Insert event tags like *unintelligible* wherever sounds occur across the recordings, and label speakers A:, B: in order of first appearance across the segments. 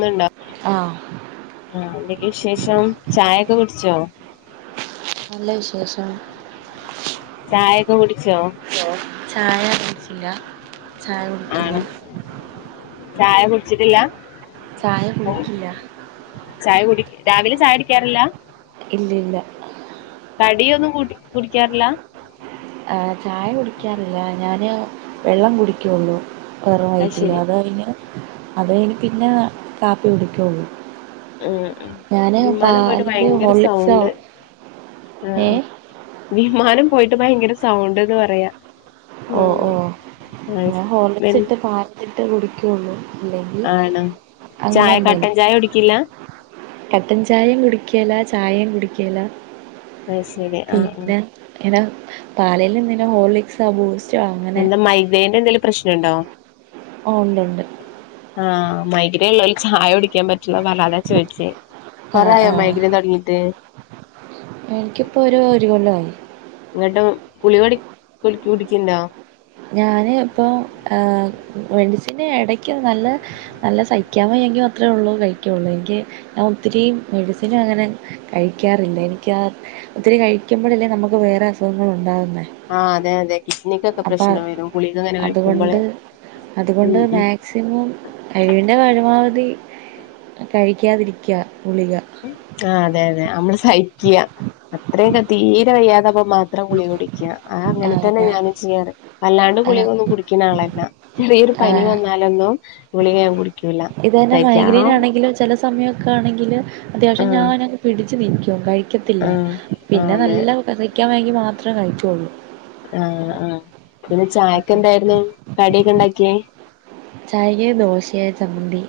A: ന്ന്ണ്ടോ
B: ആഹ്
A: ആ എന്തൊക്കെ വിശേഷം ചായൊക്കെ കുട്ച്ചോ?
B: നല്ല വിശേഷം.
A: ചായൊക്കെ കുടിച്ചോ....
B: ചായകുടി ച്ചില്ല ചായ കുടിക്കില്ല....
A: ആണ് ചായ കുട്ച്ചിട്ടില്ല?
B: ചായ കുടിക്കില്ല.....
A: ചായ കുടി രാവിലെ ചായ കുടിക്കാറില്ല?
B: ഇല്ല ഇല്ല.
A: കടിയൊന്നും കുടിക്കാറില്ല....
B: ആഹ് ചായ കുടിക്യാറില്ല ഞാന് വെള്ളം കുടിക്യുള്ളൂ. വേറെ
A: അത്
B: ആയിട്ടില്ല
A: ശരി
B: അതഴിഞ്ഞ അത് കഴിഞ്ഞ് പിന്നകാപ്പി കുടിക്കുള്ളൂ.....
A: ആ
B: ഞാന്
A: വിമാനം പോയിട്ട്
B: പാലില്
A: ഭയങ്കര
B: ഹോർലിക്സോ
A: സൗണ്ട് ആഹ ആ......
B: ഏഹ്
A: വിമാനം പോയിട്ട് ഭയങ്കര സൗണ്ട് എന്ന് പറയാ..
B: ഓ ഓ
A: ഉം അത്
B: ഞാൻ
A: ശരി
B: ഹോർളി
A: വെ
B: ക്സ് ഇട്ട് പാലത്തിട്ട് കുടിക്കോള്ളൂ ഇല്ലെങ്കിൽ
A: ആണോ ചായ കട്ടൻ
B: അങ്ങനെന്തേലും.
A: ചായ കുടിക്കില്ല
B: കട്ടൻ ചായേം കുടിക്കേല ചായേം കുടിക്കേല
A: അത് ശരി ആ ആ
B: പിന്നെ *unintelligible* എന്തിനാ ഹോർലിക്സോ ബൂസ്
A: എന്താ മൈഗ്രേന്റെന്തെങ്കിലും പ്രശ്നണ്ടോ?
B: ഓ ണ്ട് ണ്ട്
A: ആ മൈഗ്ര ഉള്ളോല് ചായുടിക്കാൻ പറ്റുലാ പറഞ്ഞ് അതാ ചോയ്ച്ചേ
B: ആ
A: കൊറെ ആയോ
B: ആ
A: മൈഗ്രയ്ൻ തൊടങ്ങീട്ട്
B: എനിക്കിപ്പോ ഒരു ഒരു കൊല്ലായി
A: ന്ന്ട്ട് ഗുളിക കുടി കുടിക്ക്‌ണ്ടോ
B: ഞാന് ഇപ്പൊ ഏ മെഡിസിന് ഇടക്ക് നല്ല നല്ല സഹിക്കാൻ വയ്യെങ്കി മത്രേള്ളൂ കഴിക്കുള്ളൂ എനിക്ക് ആ ഒത്തിരി മെഡിസിന് അങ്ങനെ കഴിക്കാറില്ല എനിക്കാ ഒത്തിരി കഴിക്കുമ്പഴല്ലേ നമക്ക് വേറെ അസുഖങ്ങൾ ഉണ്ടാവുന്നേ
A: ആഹ് അതെ അതെ കിഡ്നിക്കൊക്കെ പ്രശ്നം വരും ഗു ളികങ്ങനെ കഴിക്കുമ്പളെ
B: അതുകൊണ്ട്
A: ഉം
B: അതുകൊണ്ട്
A: ഉം
B: മാക്സിമം കഴിവിൻ്റെ പരമാവധി കഴിക്കാതിരിക്ക ഗുളിക
A: ആ അതെ അതെ അമ്മള് സഹിക്ക അത്രക്കെ തീരെ വയ്യാതപ്പം മാത്രം ഗുളിക കുടിക്ക ആ അങ്ങനെ തന്നെ ഞാന് ചെയ്യാറ് അല്ലാണ്ട്
B: ആ
A: ഗുളികൊന്നും കുടിക്ക്‌ണ ആളല്ല ചെറിയൊരു പനി
B: ആഹ്
A: വന്നാലൊന്നും ഗുളിക ഞാൻ കുടിക്കുല
B: ത് ന്നെ മൈഗ്രയിൻ ആണെങ്കില് ചില സമയക്കെ ആണെങ്കില് അത്യാവശ്യം
A: ആഹ്
B: ഞാന് പിടിച്ച് നിക്കും കഴി കത്തില്ല
A: ആഹ് ആഹ്
B: പിന്നെ
A: അതെ
B: നല്ല സയ്ക്കാൻ വയ്യെങ്കി മാത്ര കഴിക്കുള്ളൂ
A: ആ ആ പിന്നെ ചായക്ക്‌ എന്തായിരുന്നു കടിയൊക്കെ ഇണ്ടാക്കിയെ
B: ചായക്ക്‌ ദോശയ ചമ്മന്തി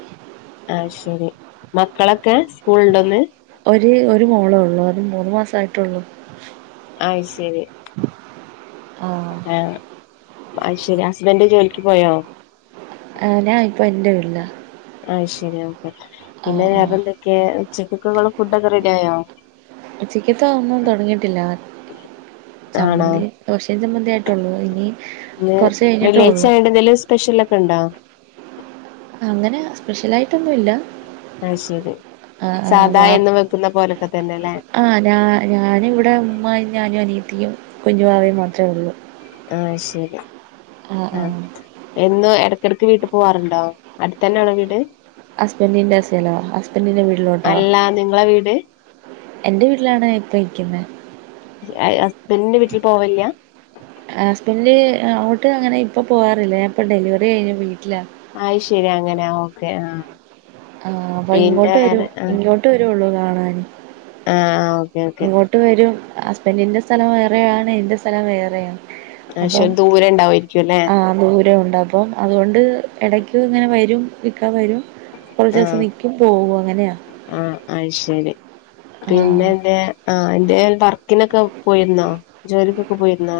A: അഹ് ശരി മക്കളൊക്കെ സ്കൂൾണ്ടോന്ന്
B: ഒര് ഒരു മോളേള്ളൂ അത് മൂന്ന് മാസയിട്ടെള്ളൂ
A: അയ് ശരി
B: ആഹ്
A: ഏ അയ് ശരി ഹസ്ബന്റ് ജോലിക്ക് പോയോ
B: ആ ഞാ ഇപ്പൊ ന്റെ വീട്ല
A: ആഹ് ശരി ആ പിന്നെ
B: ആഹ്
A: വേറെ
B: ആഹ്
A: എന്തൊക്കെ ഉച്ചക്കക്ള്ള ഫുഡൊക്കെ റെഡി ആയോ
B: ഉച്ചക്കത്തെ ഒന്നും തുടങ്ങിട്ടില്ല
A: ആണോ
B: ചമ്മന്തി ദോഷിം ചമ്മന്തി ആയിട്ടുള്ളു ഇനി കൊറച്ച് കഴിഞ്ഞിട്ടേ ഉള്ളു
A: സ്പെഷ്യലൊക്കെണ്ടോ
B: അങ്ങനെ സ്പെഷ്യലായിട്ടൊന്നുംല്ല
A: ആയ് ശരി സാദാ എന്നും വെക്കുന്ന പോലൊക്കെ തന്നെ ലെ
B: ആ ഞാ ഞാനിവിടെ ഉമ്മായും ഞാനും അനിയത്തിയും കുഞ്ഞു വാവയും മാത്രെ ഉള്ളൂ
A: ആഹ് ശരി ആഹ് എന്നും എടക്കടക്ക് വീട്ടി പോവാറുണ്ടോ അടുത്തന്നെയാണോ വീട്
B: ഹസ്ബൻഡിന്റെ അസേലോ ഹസ്ബൻറ്റിന്റെ വീട്ടിലോട്ടോ
A: അല്ല നിങ്ങളെ വീട്
B: എന്റെ വീട്ടിലാണ് ഇപ്പം നിക്കുന്നെ
A: അഹ് ഹസ്ബൻഡിന്റെ വീട്ടിൽ പോവലില്ല
B: അ ഹസ്ബൻഡ് ആ അങ്ങോട്ട് അങ്ങനെ ഇപ്പം പോവാറില്ല ഞാനിപ്പം ഡെലിവറി കഴിഞ്ഞു വീട്ടിലാ
A: അയ് ശരി അങ്ങനെ ഓക്കെ ആഹ്
B: ആ അപ്പൊ
A: പിന്നെ
B: ഇങ്ങോട്ട്
A: വേറെ
B: വരും ഇങ്ങോട്ട് വരുള്ളു കാണാൻ
A: ആ ആ
B: ഇങ്ങോട്ട് വരും ഹസ്ബൻറിന്റെ സ്ഥലം വേറെയാണ് ന്റെ സ്ഥലം വേറെയാണ്
A: പക്ഷെ
B: അപ്പം
A: ദൂരം ഉണ്ടാവുമായിരിക്കും അല്ലേ
B: ആ ദൂരം ഉണ്ട അപ്പം അതുകൊണ്ട് ഇടയ്ക്ക് ഇങ്ങനെ വരും ഇക്ക വരും കൊറച്ചോസം നിക്കും പോവും അങ്ങനെയാ
A: ആ അയ് ശരി
B: ആഹ്
A: പിന്നെന്തെ ആ എന്തേൽ വർ ക്കിനൊക്കെ പോയിരുന്നോ ജോലിക്കൊക്കെ പോയിരുന്നോ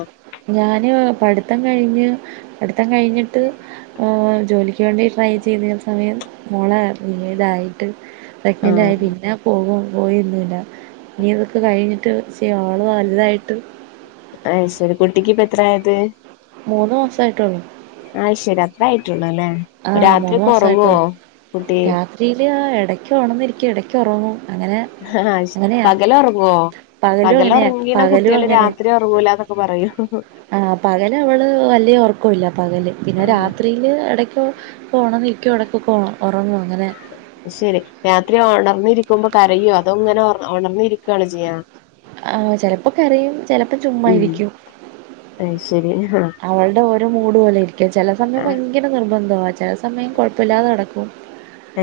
B: ഞാന് പഠിത്തം കഴിഞ്ഞ് പഠിത്തം കഴിഞ്ഞിട്ട് ആ ജോലിക്ക് വേണ്ടി ട്രൈ ചെയ്തിര്ന സമയം മോള ഉം പിന്നീട് ആയി ട്ട് പ്രഗ്നന്റ് ആയി
A: ആഹ്
B: പിന്ന പോകും പോയിര്ന്നില്ല നി ഇതൊക്കെ കഴിഞ്ഞിട്ട് ആൾ വലുതായിട്ട്
A: അയ്ശരി കുട്ടിക്ക് ഇപ്പ എത്രയത്
B: മൂന്ന് മാസായിട്ടുള്ളൂ
A: ആ്ശരി അത്ര ആയിട്ടുള്ളു അല്ലേ
B: ആഹ്
A: രാത്രിഒക്കെ ഒറങ്ങോ കുട്ടി
B: *unintelligible* ആഹ് എടയ്ക്ക് ഒണന്ന് ഇരിക്കും. എടയ്ക്ക് ഒറങ്ങും. അങ്ങനെ
A: ആഹ്
B: അങ്ങനെയാ
A: പകല് ഒറങ്ങോ
B: പകലും അങ്ങനെയാ
A: പകലൊറങ്ങീണ
B: പകലും
A: കുട്ട്യാള് രാത്രി പോവൂലാന്നൊക്കെ പറയോ
B: ആ പകല് അവള് വല്യ ഉറക്കൂല്ല പകല് പിന്നെ
A: ആഹ്
B: രാത്രി അതിൽ ഇടയ്ക്ക് പോണം നിൽക്കും ഇടയ്ക്ക് പോണം ഉറങ്ങു അങ്ങനെ
A: ശെരി. രാത്രി ഒണർന്നിരിക്കുമ്പ കരയൊ? അതൊ ങ്ങനെ ഒർ ഒണർന്നിരിക്കാണൊ ചെയ്യാ?
B: ആഹ്. ചെലപ്പൊ കരയും. ചെലപ്പം ചുമ്മാഇരിക്കും.
A: അയ്ശരി ആഹ്
B: അവളുടെ ഓരോ മൂഡ് പോലെ ഇരിക്കും ചില സമയം ഭ ൻക്യന്നെ നിർബന്ധവാ. ചെല സമയം കൊഴപ്പല്ലാതെ നടക്കും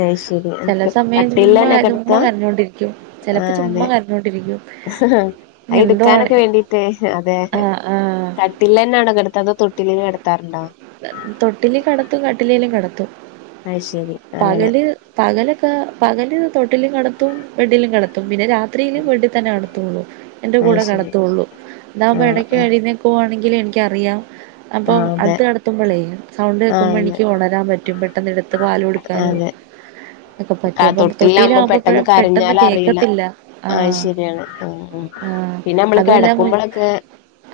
A: അയ് ശരി
B: ചെല സമയം ചുമ്മാ
A: കട്ടിലിലെന്നെ
B: ചുമ്
A: കെടത്താ
B: കരഞ്ഞൊണ്ടിരിക്കും ചെലപ്പോ ചുമ്മാ കരഞ്ഞോണ്ടിരിക്കൂ
A: അയ് ഇട്ക്കാനൊക്കെ വേണ്ടിട്ടേ. അതെ.
B: ആഹ് ആഹ്
A: കട് തൊട്ടിൽ തന്നെയാണ് കെടുത്ത അതോ തൊട്ടിലി കെടത്താറുണ്ടോ
B: തൊട്ടില് കിടത്തും കട്ടിലേലും കിടത്തും
A: അയ് ശരി അങ്ങനെ
B: പകല് പകലൊക്കെ പകല് തൊട്ടിലും കെടത്തും. ബെഡിലും കെടത്തും. പിന്നെ രാ ത്രീല് ബെഡ്തന്നെ അട്ത്തൂള്ളു. എന്റെ
A: അയ്
B: കൂടെ
A: ശരി
B: കെടത്തൂള്ളു. അതാ വ്മ്പൊ
A: ആ
B: എടയ്ക്ക്
A: ആ
B: എഴ്ന്നേക്കു പോവാങ്കില് എനിക്കറിയാം. അപ്പൊ
A: ആ അതെ
B: അട്ത്തെട് സൗണ്ട്
A: ആ
B: കേൾക്കുമ്പോ
A: അതെ
B: എനിക്ക് ഒണരാൻ പറ്റും പെട്ടെന്നടുത്ത് പാല് കൊടുക്കാനും ഒക്കെ പറ്റും അപ്പം
A: തൊട്ടിലാവകുമ്പോ
B: തൊട്ടിയിലാകുമ്പോ
A: പെട്ടെന്ന്
B: പെട്ടെന്ന്
A: കരഞ്ഞാലറിയില്ല
B: കേക്കത്തില്ല
A: ആ
B: ആഹ്
A: ശരിയാണ് പിന്നെമ്മള് കെടക്കുമ്പളൊക്കേ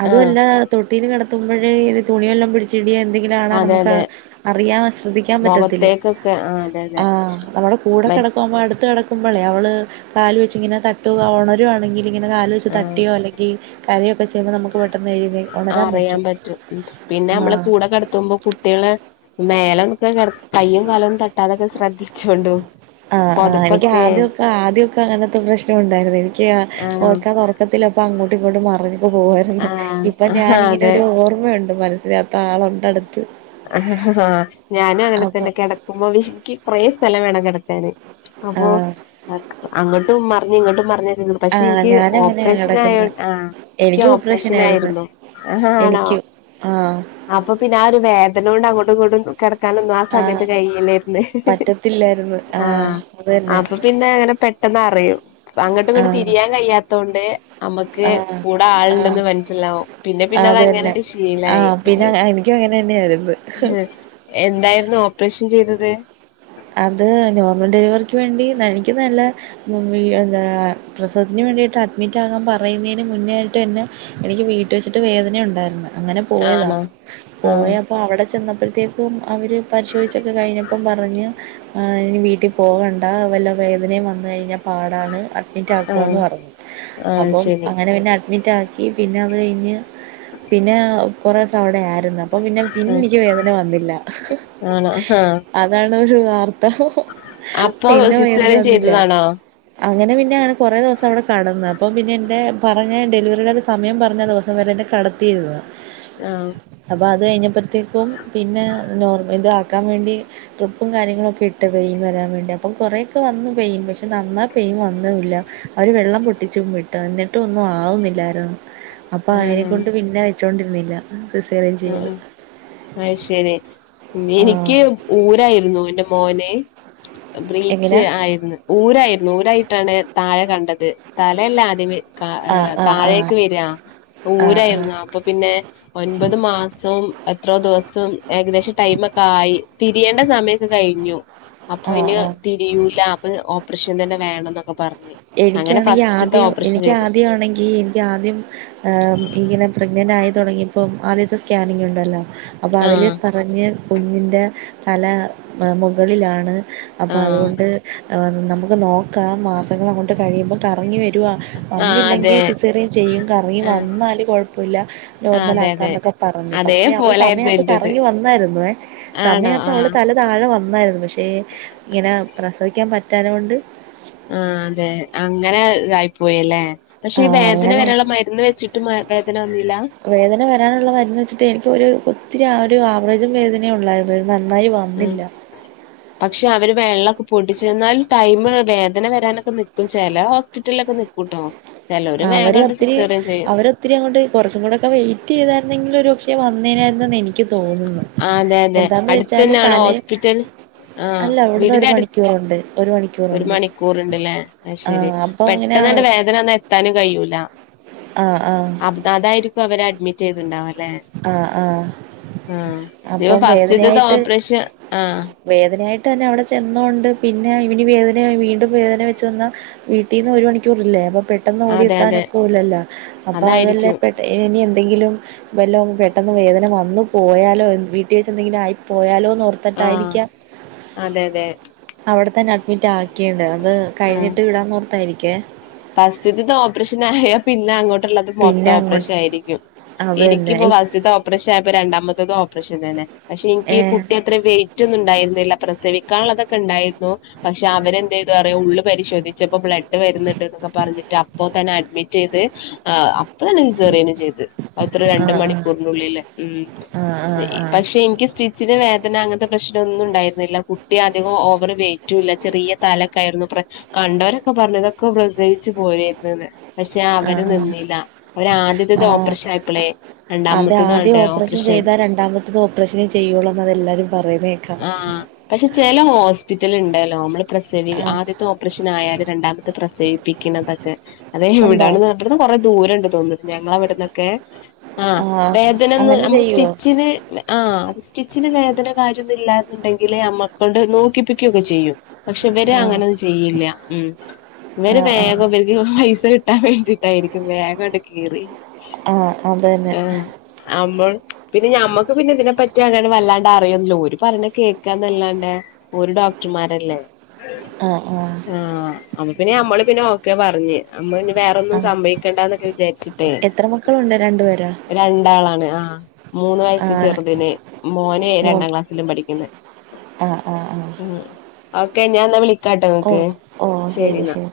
B: അതും അല്ല തൊട്ടീൽ കിടത്തുമ്പോഴേ തുണിയെല്ലാം പിടി ചെറിയ എന്തെങ്കിലും ആണാ
A: അതെ
B: നമ്മുക്ക്
A: അതെ
B: അർ അറിയാൻ, ശ്രദ്ധിക്കാൻ പറ്റത്തില്ല.
A: മുഖത്തേക്കൊക്കെ ആ അതെ അതെ
B: ആഹ് നമ്മുടെ കൂടെ കേട
A: മറ്റ്
B: ഇപ്പോംമ്മടുത്ത് കിടക്ക്മ്പോളേ അവൾ കാല് വച്ചിങ്ങനെ തട്ടുക ഒണരുവാണെങ്കിൽ ഇങ്ങനെ കാലോ വെച്ച്
A: ആ
B: തട്ടിയോല്ലെിൽ കരയോക്കെ ചെയുമോൾ നമുക്ക് പെട്ടെന്ന് എഴുതിേ
A: ആ
B: ഉണരാൻ
A: അറിയാൻ
B: പറ്റും
A: പറ്റും. ഉം. പിന്നെ അമ്മള്
B: ആഹ്.
A: കൂടെക്കെടത്തുമ്പൊ കുട്ട്യേളെ മേല് ഒക്കെ കെട കൈയ്യും കാലൊന്നും തട്ടാതൊക്കെ ശ്രദ്ധി ഉം
B: ആഹ ആഹ്. എനിക്ക് ആദ്യൊക്കെ ആദ്യൊക്കെ അങ്ങനത്തെ പ്രശ്നം ഉണ്ടായിര്ന്ന്. എനിക്ക് ആ
A: ആണോ
B: ഓർക്കാതെ ത്തത്തില് അപ്പ അങ്ങോട്ടും ഇങ്ങോട്ടും മറഞ്ഞ് പ്പൊ പോകാ ര്ന്ന്.
A: ആഹ്
B: ഇപ്പൊ
A: ആഹ്
B: ഞാനി ഇങ്ങനെ
A: അതെ
B: ഒരു ഓർമ്മയുണ്ട് മനസ്സില്. താളോണ്ടടുത്ത്
A: ഞാനും അങ്ങനെ തന്നെ. കെടക്കുമ്പൊ ഇശ്ക്കി കൊറെേ സ്ഥലം വേണം കെടക്കാന്. അപ്പോ.
B: ആഹ്
A: അക്ക് അങ്ങട്ടും മർഞ്ഞ് ഇങ്ങട്ടും മർഞ്ഞ് മ്. പഷെ
B: ആഹ്
A: ഇൻക്ക്
B: ഞാനങ്ങനെയാ
A: ഓപ്പറേഷൻ ആയോ
B: കിടക്കുന്നെ.
A: ആഹ്.
B: എനിക്ക് ഓപ്പറേഷൻ
A: ക്ക്യോപ്പറേഷന ആയിരുന്നു ആണോ
B: എനിക്കും ആഹ്
A: അപ്പൊ പിന്നെ ആ ഒരു വേദനോണ്ട് അങ്ങോട്ടു ഇങ്ങോട്ടു കെടക്കാനൊന്നും ആ
B: ആഹ്.
A: സമയത്ത് കയില്ലാര്ന്ന്.
B: പറ്റത്തില്ലായിരുന്നു
A: ആഹ്.
B: അത് തന്നെ
A: അപ്പ പിന്നെ അങ്ങനെ പെട്ടെന്ന് അറിയും അങ്ങട്ടുംങ്ങട്ട്
B: ആഹ്
A: തിരിയാൻ കഴിയാത്തോണ്ട് അമ്മക്ക്
B: ആഹ്
A: കൂടെ ആളുണ്ടെന്ന്
B: ആഹ്
A: മനസ്സിലാവും പിന്നെ പിന്നെ അത് അങ്ങനെണ്ട് ശീലായി
B: ഒും അങ്ങനന്നെയായിരുന്ന്
A: ഹ എന്തായിരുന്നു ഓപ്പറേഷൻ ചെയ്തത്
B: അത് നോർമൽ ഡെലിവറിക്ക് വേണ്ടി എനിക്ക് നല്ല എന്താ പ്രസവത്തിന് വേണ്ടിയിട്ട് അഡ്മിറ്റാകാൻ പറയുന്നേന് മുന്നോയിട്ട്ന്നെ എനിക്ക് വീട്ട് വെച്ചിട്ട് വേദനയുണ്ടായിര്ന്ന്. അങ്ങനെ പോയതാ.
A: ആണോ
B: പോയ
A: ആഹ്
B: പ്പ അവടെ ചെന്നപ്പഴത്തേക്കും. അവര് പര്ശോധിച്ചൊക്കെ കഴിഞ്ഞപ്പം പറഞ്ഞ്. ആഹ്. ഇനി വീട്ടി പോവണ്ട. വല്ല വേദനയും വന്നഴിഞ്ഞ പാടാണ്. അഡ്മിറ്റ്
A: ആഹ്
B: ആക്കോന്ന് പറഞ്ഞു
A: ആഹ്
B: അപ്പം
A: ശരി
B: അങ്ങനെ പിന്നെ അഡ്മിറ്റ് ആ പിന്നെ അത് കഴിഞ്ഞ് പിന്നെ കുറേ ദിവസം അവിടെയായിരുന്നു അപ്പ പിന്നെ പിന്നെ
A: ആഹ്
B: എനിക്ക് വേദന വന്നില്ല
A: ആണോ ആഹ്
B: അതാണ് ഒരു വാർത്ത
A: അപ്പൊ
B: പിന്നെ വേദന
A: സിസേറിയൻ
B: വന്നില്ല.
A: ചെയ്തതാണോ
B: അങ്ങനെ പിന്നെയാണ് കുറേ ദിവസം അവിടെ കടന്ന അപ്പം പിന്നെ എൻ്റെ പറഞ്ഞ ഡെലിവറുടെ സമയം പറഞ്ഞ ദിവസം വരെ കടത്തിയിരുന്നു.
A: ആഹ്
B: അപ്പൊ അത് കഴിഞ്ഞപ്പഴത്തേക്കും പിന്നെ നോർ ഇത് ആക്കാൻ വേണ്ടി ട്രിപ്പും കാര്യങ്ങള ക്കെ ഇട്ട് പെയിൻ വരാൻ വേണ്ടി അപ്പം കൊറേക്കെ വന്ന് പെയിൻ പക്ഷെ നന്നായി പെയിൻ വന്നുല്ല. അവർ വെള്ളം പൊട്ടിച്ചും വിട്ട് എന്നിട്ടും ഒന്നും ആവുന്നില്ലായിരുന്നു. അപ്പോൾ
A: ആണോ
B: അതിനെക്കൊണ്ട് പിന്നെ വെച്ചുകൊണ്ടിരുന്നില്ല
A: ആഹ് ആഹ് അത് ശരി പിന്നെ
B: ആ
A: എനിക്ക് ഊരായിരുന്നു എന്റെ മോനെ ബ്രീച്ച്
B: എങ്ങനെയാ
A: ആയിരുന്നു. ഊരായിരുന്നു ഊരായിട്ടാണ് താഴെ കണ്ടത് തലയല്ല ആദ്യമേ കാ
B: ആ ആ ആ
A: താഴേക്ക് വരാ
B: ആ
A: ഊരായിരുന്നു
B: ആ
A: അപ്പൊ പിന്നെ ഒമ്പത് മാസവും എത്രോ ദിവസം ഏകദേശം ടൈമൊക്കെ ആയി തിരിയേണ്ട സമയൊക്കെ കഴിഞ്ഞു. അപ്പൊ
B: ആ
A: ഇനി
B: ആ
A: തിരിയൂല അപ്പ ഓപ്പറേഷൻ തന്നെ വേണം എന്നൊക്കെ പറഞ്ഞ്. അങ്ങനെ
B: എനിക്കാണെങ്കിൽ
A: ഫസ്റ്റ്ത്തെ
B: ആദ്യം
A: ഓപ്പറേഷൻ
B: എനിക്ക്
A: ചെയ്ത്
B: ആദ്യമാണെങ്കിൽ എനിക്ക് ആദ്യം ഉം ഇങ്ങനെ പ്രഗ്നൻ്റ് ആയി തുടങ്ങിയപ്പോം ആദ്യത്തെ സ്കാനിങ് ഉണ്ടല്ലോ അപ്പൊ അതില്
A: ആഹ്
B: പറഞ്ഞ് കുഞ്ഞിൻ്റെ തല മുകളിലാണ് അപ്പ
A: ആഹ്
B: അതുകൊണ്ട് നമുക്ക് നോക്കാം മാസങ്ങൾ അങ്ങോട്ട് കഴിയുമ്പോൾ കറങ്ങി വരു
A: ആഹ്
B: വന്നില്ലെങ്കിൽ
A: അതെ
B: സിസേറിയൻ ചെയ്യും കറങ്ങി
A: ആഹ്
B: വന്നാല് കൊഴപ്പമില്ല
A: ആ
B: നോർമൽ
A: അതെ അതെ
B: ആക്കാന്നൊക്കെ പറഞ്ഞു
A: അതേ
B: പക്ഷെ അവള്
A: പോലായിരുന്നു
B: സമയപ്പ
A: എന്റത്
B: കറങ്ങി വന്നായിരുന്നു
A: ആണോ
B: സമയപ്പ
A: ആ
B: അവള് തല താഴെ വന്നായിരുന്നു പക്ഷേ ഇങ്ങനെ പ്രസവിക്കാൻ പറ്റാഞ്ഞ കൊണ്ട്
A: ആഹ് അതെ അങ്ങനെ ഇതായി പോയല്ലേ? പക്ഷെ ഈ
B: ആഹ്
A: വേദന
B: അങ്ങനെ
A: വരാനുള്ള മരുന്ന് വെച്ചിട്ട് വേദന വന്നില്ല?
B: വേദന വരാനുള്ള മരുന്ന് വെച്ചിട്ട് എനിക്ക് ഒരു ഇത്തിരി ആ ഒരു ആവറേജും വേദനയും ഉള്ളായിരുന്നു. നന്നായി
A: ഉം
B: വന്നില്ല.
A: പക്ഷെ അവര് വെള്ളമൊക്കെ പൊട്ടിച്ച് എന്നാലും ടൈം വേദന വരാനൊക്കെ നിക്കും ചെല ഹോസ് പിറ്റലിലൊക്കെ നിക്കൂട്ടോ. ചെലോര്
B: അവര്
A: വേഗണ്ട്
B: ഒത്തിരി
A: സിസേറിയൻ ചെയ്യും
B: അവര ഒത്തിരി അങ്ങോട്ട് കുറച്ചു കൂടെക്കെ വെയിറ്റ് ചെയ്തിരുന്നങ്കിൽ ഒരു പക്ഷേ വന്നേനേയിരുന്നു എനി ക്ക് തോന്നുന്നു
A: ആ അതെ അതെ
B: എന്താന്ന് വെച്ചാല്
A: അടുത്തന്നെയാണോ
B: തല
A: ഹോസ്പിറ്റൽ ആ
B: അല്ല അവിടുന്ന്
A: വീടിന്റെ
B: ഒരു
A: അടു
B: മണിക്കൂർ ണ്ട് ഒരു മണി
A: ഒരു മണിക്കൂറണ്ട്ല്ലേ അത് ശെരി
B: അപ്പൊ ഇങ്ങനെ
A: പെട്ടെന്ന് അങ്ങട്
B: ആ
A: വേദന വന്ന നിർത്താനും കയ്യൂല.
B: ആഹ് ആഹ്
A: അതായിരിക്കും അവര് അഡ്മിറ്റ് ചെയ്തുണ്ടാവും ല്ലെ?
B: ആ ആ
A: ആഹ്
B: അപ്പം
A: ഫസ്റ്റത്തെ
B: വേദനയായിട്ട്
A: ഓപ്പ്രേഷൻ ആഹ്
B: വേദനയായിട്ട് തന്നെ അവിടെ ചെന്നോണ്ട് പിന്നെ ഇനി വേദന വീണ്ടും വേദന വെച്ചു വന്ന വീട്ടീന്ന് ഒരു മണിക്കൂറല്ലേ അപ്പൊ പെട്ടെന്ന്
A: അതെ അതെ
B: ഓടിയത്താനൊക്കല്ലല്ലോ അപ്പൊ അതല്ലേ
A: അതായിരിക്കും
B: ഇനി എന്തെങ്കിലും വല്ല പെട്ടെന്ന് വേദന വന്നു പോയാലോ വീട്ടിൽ വെച്ച് എന്തെങ്കിലും ആയി പോയാലോന്ന് ഓർത്ത
A: ആഹ്
B: ട്ടായിരിക്കാം.
A: അതെ അതെ
B: അവിടെ തന്നെ അഡ്മിറ്റ് ആക്കിണ്ട് അത് കഴിഞ്ഞിട്ട് വിടാന്ന് ഓർത്തായിരിക്കേ
A: ഫസ്റ്റത്തത് ഓപ്പറേഷൻ ആയ പിന്നെ അങ്ങോട്ടുള്ളത് മൊത്തം
B: പിന്നെ അങ്ങോട്ട്
A: ഓപ്പറേഷൻ ആയിരിക്കും
B: അത് തന്നെ
A: എനിക്കിപ്പോ ഫസ്റ്റത്തെ ഓപ്പറേഷൻ ആയപ്പോ രണ്ടാമത്തതും ഓപ്പറേഷൻ തന്നെ പക്ഷെ എനിക്ക്
B: ഏഹ്
A: കുട്ടിയ അത്ര വെയിറ്റ് ഒന്നും ഉണ്ടായിരുന്നില്ല പ്രസവിക്കാൻ ഉള്ളതൊക്കെ ഉണ്ടായിരുന്നു. പക്ഷെ അവരെന്തയതുറിയേ ഉള് പരിശോധിച്ചപ്പോ ബ്ലഡ് വരുന്ന പറഞ്ഞിട്ട് അപ്പൊ തന്നെ അഡ്മിറ്റ് ചെയ്ത് ആഹ് ഞാൻ അങ്ങ് സേറിയന് ചെയ്ത് അത്ര രണ്ട്
B: ആഹ്
A: മണിക്കൂറിനുള്ളില് ഉം
B: ആഹ് ആഹ് ആഹ് ആഹ്
A: പക്ഷെ നിക്ക് സ്റ്റി ഇച്ചിരി വേദന അങ്ങനത്തെ പ്രശ്നം ഒന്നും ഉണ്ടായിരുന്നില്ല കുട്ടി അധികം ഓവറി വെയിറ്റുയില്ല. ചെറിയ തലക്കയറുന്ന പ്ര കണ്ടരൊക്കെ പറഞ്ഞതൊക്കെ പ്രസവിച്ച് പോരായ്രുന്നുന്ന്. പക്ഷെ അവര്
B: ആഹ് ആഹ്
A: നിന്നില്ല അവര് ആദ്യത്തത്
B: ആഹ്
A: ഓപ്പറേഷൻആയിപ്പളേ രണ്ടാമ്മത്തെതും ആണ്ട് ഓ
B: ഒന്ന് ചെയ്താൽ രണ്ടാമത്തത് ഓപ്പറേഷനെ ചെയ്യുള്ള എന്ന് എല്ലാവരും പറയുന്നത് കേക്കാം.
A: ആഹ് പക്ഷെ ചെല ഹോസ്പിറ്റൽ ഒണ്ടല്ലോ നമ്മള് പ്രസവി
B: ആഹ്
A: ആദ്യത്തെ ഓപ്പറേഷൻ ആയാല് രണ്ടാമ പ്രസവിപ്പിക്കുന്നതൊക്കെ അതെ
B: ഉണ്ടോ
A: എവിടാണ് ഇവിടുന്ന് കൊറ ദൂരണ്ട് തോന്നുന്നു ഞങ്ങളെ അവിടെനെക്കെ. ആ
B: ആഹ്
A: വേദന ഒന്ന്
B: അങ്ങനെ
A: നമുക്ക്
B: ചെയ്യുവോ
A: സ്റ്റിച്ചിന് ആ അത് സ്റ്റിച്ചിന് വേദന കാര്യ ഒന്നും ഇല്ല എന്നുണ്ടെങ്കില് നമ്മെക്കൊണ്ട് നോക്കിപ്പിക്കുക്കെ ചെയ്യും. പക്ഷെ ഇവര്
B: ആഹ്
A: അങ്ങനൊന്നും ചെയ്യില്ല ഉം ഇവര്
B: ആഹ് ആഹ്
A: വേഗം വിൽ പൈസ കിട്ടാൻ വേണ്ടിട്ടായിരിക്കും വേഗംണ്ട് കീറി
B: ആഹ് അത് തന്നെ
A: ആ മോൾ പിന്നെ നമ്മക്ക് പിന്നെ ഇതിനെപ്പറ്റി അങ്ങനെ വല്ലാണ്ട് അറിയന്നല്ലോ ഒരു പറഞ്ഞ കേൾക്കാന്നല്ലാണ്ട് ഒരു ഡോക്ടർമാരല്ലേ.
B: ആഹ് ആഹ്
A: അപ്പം പിന്നെ നമ്മള് പിന്നെ ഓക്കെ പറഞ്ഞ്. നമ്മൾ നി വേറൊന്നും
B: ആഹ്
A: സംഭവിക്കണ്ട എന്നൊക്കെ വിചാരിച്ചിട്ടേ.
B: എത്ര മക്കളുണ്ട് രണ്ടു പേരോ
A: രണ്ടാളാണ് ആ മൂന്ന് വയസ്
B: ആഹ്
A: ചെറുതിന് മോന്
B: മൂന്ന്
A: രണ്ടാം ക്ലാസ്. പിന്നെ പഠിക്കുന്നേ
B: ആഹ് ആഹ് ആഹ്
A: ഉം ഓക്കെ ഞാൻവിളിക്കാട്ടെ ങ്ങക്ക്
B: ഓ ശരി ശരി